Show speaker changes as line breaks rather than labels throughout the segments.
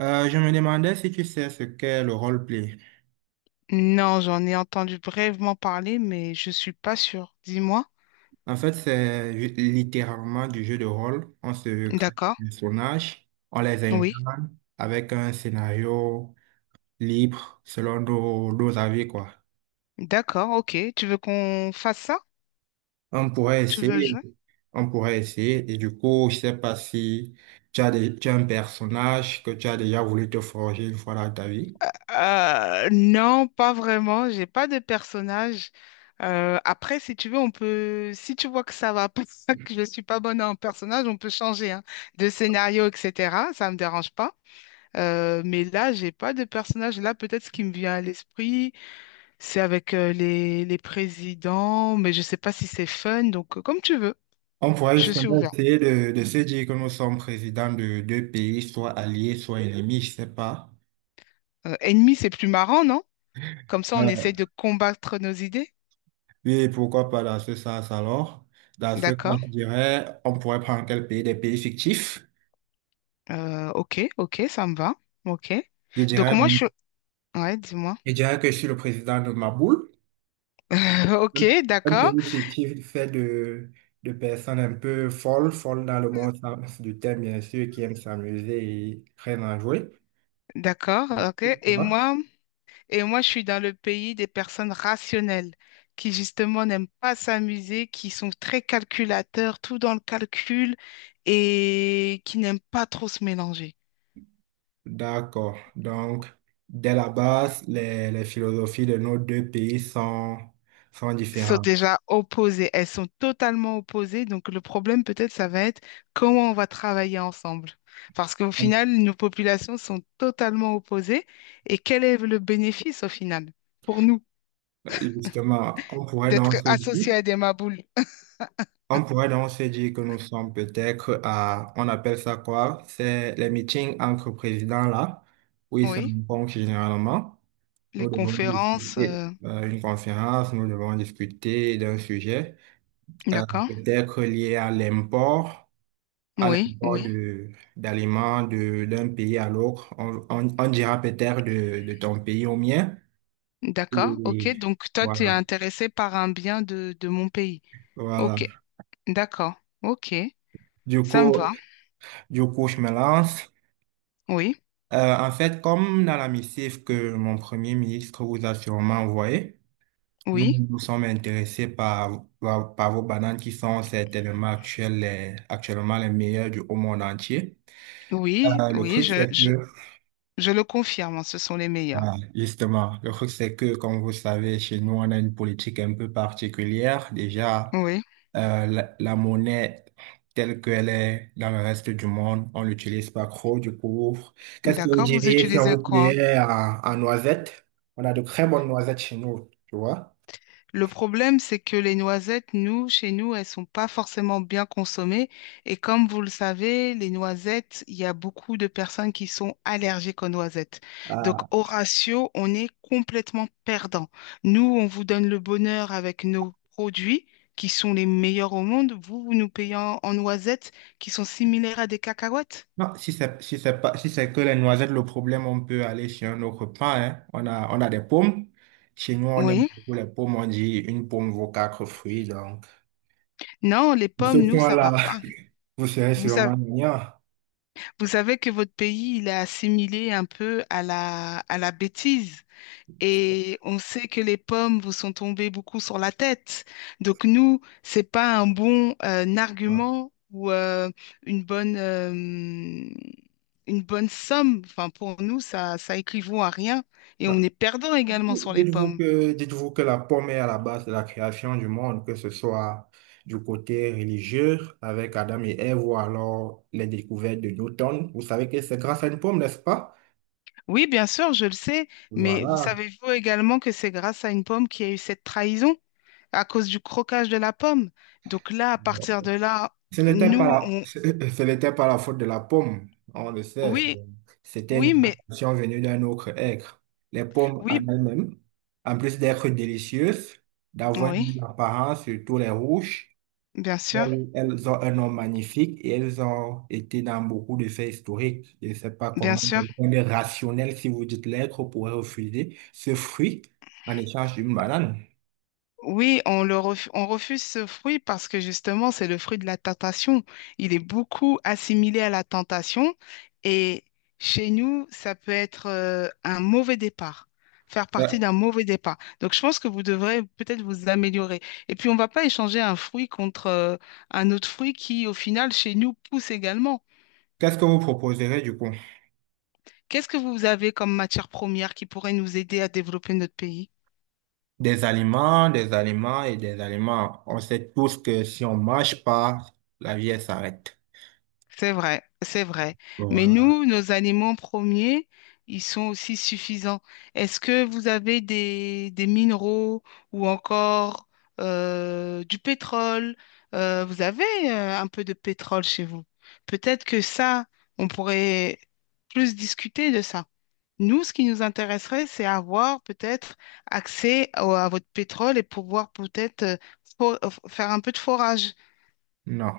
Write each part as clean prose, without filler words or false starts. Je me demandais si tu sais ce qu'est le roleplay.
Non, j'en ai entendu brièvement parler, mais je suis pas sûre. Dis-moi.
En fait, littéralement du jeu de rôle. On se crée
D'accord.
des personnages, on les
Oui.
incarne avec un scénario libre selon nos avis, quoi.
D'accord, ok. Tu veux qu'on fasse ça?
On pourrait
Tu veux
essayer,
jouer?
on pourrait essayer. Et du coup, je sais pas si tu as, tu as un personnage que tu as déjà voulu te forger une fois dans ta vie.
Non, pas vraiment. J'ai pas de personnage. Après, si tu veux, on peut. Si tu vois que ça va pas, que je suis pas bonne en personnage, on peut changer hein, de scénario, etc. Ça me dérange pas. Mais là, j'ai pas de personnage. Là, peut-être ce qui me vient à l'esprit. C'est avec les présidents, mais je sais pas si c'est fun, donc comme tu veux,
On pourrait
je suis
justement
ouvert.
essayer de se dire que nous sommes présidents de deux pays, soit alliés, soit ennemis, je sais pas.
Ennemi, c'est plus marrant, non? Comme ça, on
Euh,
essaye de combattre nos idées.
Oui, pourquoi pas dans ce sens alors? Dans ce cas,
D'accord.
je dirais, on pourrait prendre quel pays? Des pays fictifs.
Ok, ça me va. Ok.
Je
Donc
dirais,
moi, je suis... Ouais, dis-moi.
je dirais que je suis le président de ma boule. Un
Ok,
un
d'accord,
pays fictif fait de personnes un peu folles, folles dans le bon sens du terme, bien sûr, qui aiment s'amuser et très enjouées.
d'accord, ok. Et
Voilà.
moi, je suis dans le pays des personnes rationnelles qui justement n'aiment pas s'amuser, qui sont très calculateurs, tout dans le calcul et qui n'aiment pas trop se mélanger.
D'accord. Donc, dès la base, les philosophies de nos deux pays sont
Sont
différentes.
déjà opposées. Elles sont totalement opposées. Donc, le problème, peut-être, ça va être comment on va travailler ensemble. Parce qu'au final, nos populations sont totalement opposées. Et quel est le bénéfice, au final, pour nous,
Justement, on pourrait donc
d'être
se dire
associés à des maboules?
on pourrait donc se dire que nous sommes peut-être à, on appelle ça quoi? C'est les meetings entre présidents là, où ils se
Oui,
rencontrent généralement.
les
Nous devons
conférences,
discuter une conférence, nous devons discuter d'un sujet,
d'accord.
peut-être lié à
Oui,
l'import
oui,
de, d'aliments de, d'un pays à l'autre. On dira peut-être de ton pays au mien.
d'accord. OK.
Et
Donc, toi, tu es
voilà,
intéressé par un bien de mon pays.
voilà.
OK, d'accord. OK,
Du
ça me va.
coup, du coup, je me lance.
Oui,
En fait, comme dans la missive que mon premier ministre vous a sûrement envoyée, nous
oui.
nous sommes intéressés par vos bananes qui sont certainement actuelles, actuellement les meilleures du au monde entier.
Oui,
Le
oui,
truc, c'est que
je le confirme, ce sont les meilleurs.
voilà, justement, le truc, c'est que, comme vous savez, chez nous, on a une politique un peu particulière. Déjà,
Oui,
la monnaie telle qu'elle est dans le reste du monde, on l'utilise pas trop, du coup. Qu'est-ce que vous
d'accord, vous
diriez si on
utilisez
vous
quoi?
payait en noisettes? On a de très bonnes noisettes chez nous, tu vois.
Le problème, c'est que les noisettes, nous, chez nous, elles sont pas forcément bien consommées. Et comme vous le savez, les noisettes, il y a beaucoup de personnes qui sont allergiques aux noisettes. Donc,
Ah.
au ratio, on est complètement perdant. Nous, on vous donne le bonheur avec nos produits qui sont les meilleurs au monde. Vous, vous nous payez en noisettes qui sont similaires à des cacahuètes.
Non, si c'est pas, si c'est que les noisettes, le problème, on peut aller chez un autre pain, hein. On a des pommes. Chez nous, on aime
Oui.
beaucoup les pommes. On dit une pomme vaut quatre fruits, donc.
Non, les
Ce
pommes, nous, ça va
point-là,
pas.
vous serez
Vous
sûrement
savez,
gagnant.
vous savez que votre pays, il est assimilé un peu à la bêtise. Et on sait que les pommes vous sont tombées beaucoup sur la tête. Donc nous, c'est pas un bon
Voilà.
argument ou une bonne somme. Enfin, pour nous, ça équivaut à rien. Et
Non.
on est perdant également sur les pommes.
Dites-vous que la pomme est à la base de la création du monde, que ce soit du côté religieux avec Adam et Ève ou alors les découvertes de Newton. Vous savez que c'est grâce à une pomme, n'est-ce pas?
Oui, bien sûr, je le sais. Mais vous
Voilà.
savez-vous également que c'est grâce à une pomme qu'il y a eu cette trahison? À cause du croquage de la pomme. Donc là, à partir de là,
Ce n'était
nous,
pas
on...
ce ce n'était pas la faute de la pomme, on le sait.
Oui,
C'était une
oui, mais
plantation venue d'un autre être. Les pommes en
oui,
elles-mêmes, en plus d'être délicieuses, d'avoir une
oui,
belle apparence, surtout les rouges,
bien sûr,
elles ont un nom magnifique et elles ont été dans beaucoup de faits historiques. Je ne sais pas
bien
comment
sûr.
quelqu'un de rationnel, si vous dites l'être, pourrait refuser ce fruit en échange d'une banane.
Oui, on refuse ce fruit parce que justement, c'est le fruit de la tentation. Il est beaucoup assimilé à la tentation et chez nous, ça peut être un mauvais départ, faire partie
Euh,
d'un mauvais départ. Donc, je pense que vous devrez peut-être vous améliorer. Et puis, on ne va pas échanger un fruit contre un autre fruit qui, au final, chez nous, pousse également.
Qu'est-ce que vous proposerez du coup?
Qu'est-ce que vous avez comme matière première qui pourrait nous aider à développer notre pays?
Des aliments et des aliments. On sait tous que si on mange pas, la vie elle s'arrête.
C'est vrai, c'est vrai. Mais
Voilà.
nous, nos aliments premiers, ils sont aussi suffisants. Est-ce que vous avez des minéraux ou encore du pétrole? Vous avez un peu de pétrole chez vous. Peut-être que ça, on pourrait plus discuter de ça. Nous, ce qui nous intéresserait, c'est avoir peut-être à votre pétrole et pouvoir peut-être faire un peu de forage.
Non.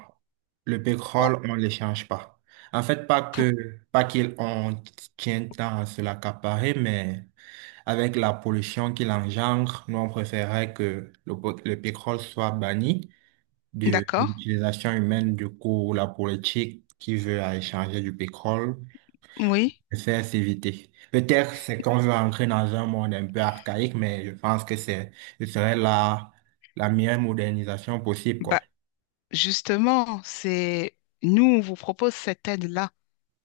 Le
Pour-
pétrole, on ne l'échange pas. En fait,
pour-
pas qu'il on tient tant à se l'accaparer, mais avec la pollution qu'il engendre, nous, on préférait que le pétrole soit banni de
D'accord?
l'utilisation humaine. Du coup, la politique qui veut à échanger du pétrole
Oui.
c'est à s'éviter. Peut-être c'est qu'on veut entrer dans un monde un peu archaïque, mais je pense que ce serait la meilleure modernisation possible, quoi.
Justement, c'est nous, on vous propose cette aide-là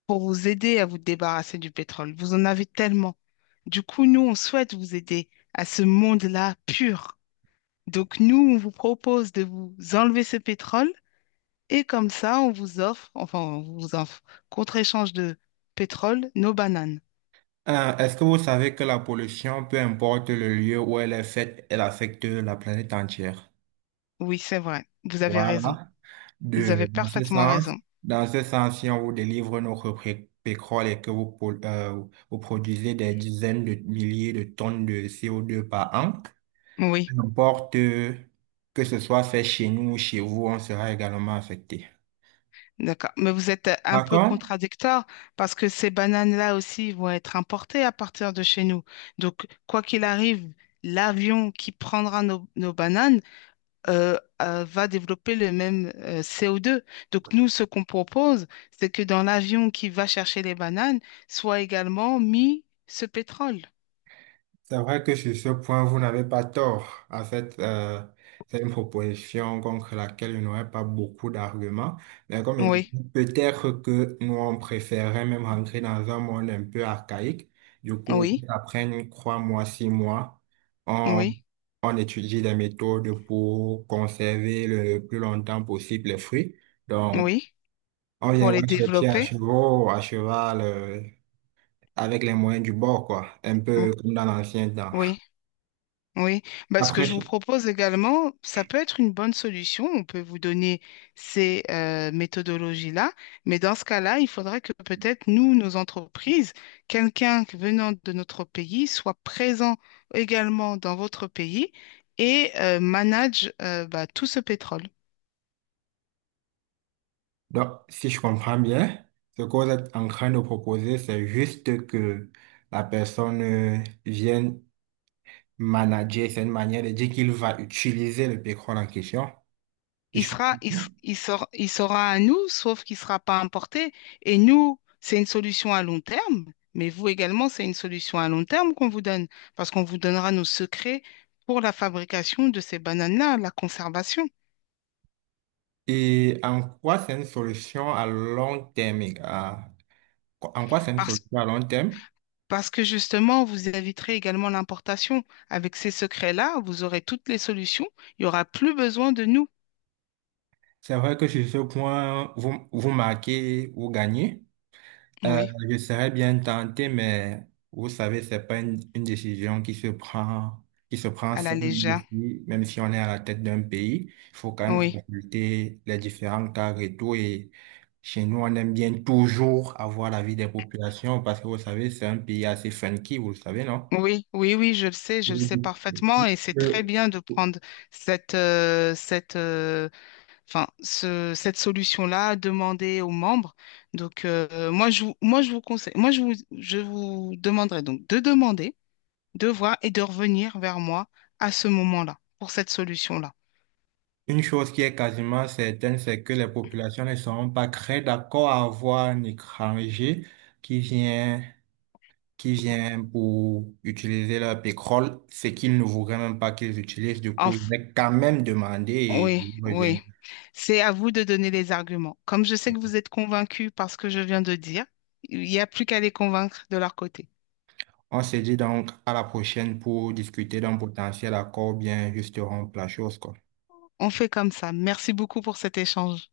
pour vous aider à vous débarrasser du pétrole. Vous en avez tellement. Du coup, nous, on souhaite vous aider à ce monde-là pur. Donc, nous, on vous propose de vous enlever ce pétrole et comme ça, on vous offre, contre-échange de pétrole, nos bananes.
Est-ce que vous savez que la pollution, peu importe le lieu où elle est faite, elle affecte la planète entière?
Oui, c'est vrai. Vous avez raison.
Voilà.
Vous avez
Dans ce
parfaitement
sens,
raison.
dans ce sens, si on vous délivre notre pétrole et que vous, vous produisez des dizaines de milliers de tonnes de CO2 par an,
Oui.
n'importe que ce soit fait chez nous ou chez vous, on sera également affecté.
D'accord. Mais vous êtes un
Par
peu
contre,
contradictoire parce que ces bananes-là aussi vont être importées à partir de chez nous. Donc, quoi qu'il arrive, l'avion qui prendra nos bananes va développer le même CO2. Donc, nous, ce qu'on propose, c'est que dans l'avion qui va chercher les bananes, soit également mis ce pétrole.
c'est vrai que sur ce point, vous n'avez pas tort. En fait, c'est une proposition contre laquelle je n'aurais pas beaucoup d'arguments. Mais comme je dis,
Oui,
peut-être que nous, on préférerait même rentrer dans un monde un peu archaïque. Du coup,
oui,
après trois mois, six mois, on,
oui,
on étudie des méthodes pour conserver le plus longtemps possible les fruits. Donc,
oui,
on
pour les
viendra chercher
développer.
à cheval, avec les moyens du bord, quoi. Un peu comme dans l'ancien temps.
Oui. Oui, bah, ce que
Après,
je vous propose également, ça peut être une bonne solution. On peut vous donner ces méthodologies-là, mais dans ce cas-là, il faudrait que peut-être nous, nos entreprises, quelqu'un venant de notre pays soit présent également dans votre pays et manage bah, tout ce pétrole.
donc, si je comprends bien, ce que vous êtes en train de proposer, c'est juste que la personne vienne manager, c'est une manière de dire qu'il va utiliser le pétrole en question. Si je comprends bien.
Il sera à nous, sauf qu'il ne sera pas importé. Et nous, c'est une solution à long terme, mais vous également, c'est une solution à long terme qu'on vous donne, parce qu'on vous donnera nos secrets pour la fabrication de ces bananes-là, la conservation.
Et en quoi c'est une solution à long terme? Les gars, en quoi c'est une
Parce,
solution à long terme?
parce que justement, vous éviterez également l'importation. Avec ces secrets-là, vous aurez toutes les solutions. Il n'y aura plus besoin de nous.
C'est vrai que sur ce point, vous marquez, vous gagnez. Euh,
Oui,
je serais bien tenté, mais vous savez, c'est pas une décision qui se prend
à la
seule,
légère.
même si on est à la tête d'un pays. Il faut quand même
Oui.
consulter les différents cas et tout. Et chez nous, on aime bien toujours avoir l'avis des populations parce que vous savez, c'est un pays assez funky, vous le savez, non?
Oui, oui, oui, je le sais
Oui.
parfaitement et c'est très
Euh,
bien de prendre cette, euh, cette, euh, cette solution-là, demander aux membres. Donc, moi, je vous conseille, je vous demanderai donc de demander, de voir et de revenir vers moi à ce moment-là pour cette solution-là.
Une chose qui est quasiment certaine, c'est que les populations ne seront pas très d'accord à avoir un étranger qui vient qui vient pour utiliser leur pétrole, c'est qu'ils ne voudraient même pas qu'ils utilisent. Du coup, ils
Enf-
vais quand même demander et
oui,
ils reviennent.
oui, c'est à vous de donner les arguments. Comme je sais que vous êtes convaincus par ce que je viens de dire, il n'y a plus qu'à les convaincre de leur côté.
On se dit donc à la prochaine pour discuter d'un potentiel accord, bien juste rompre la chose, quoi.
On fait comme ça. Merci beaucoup pour cet échange.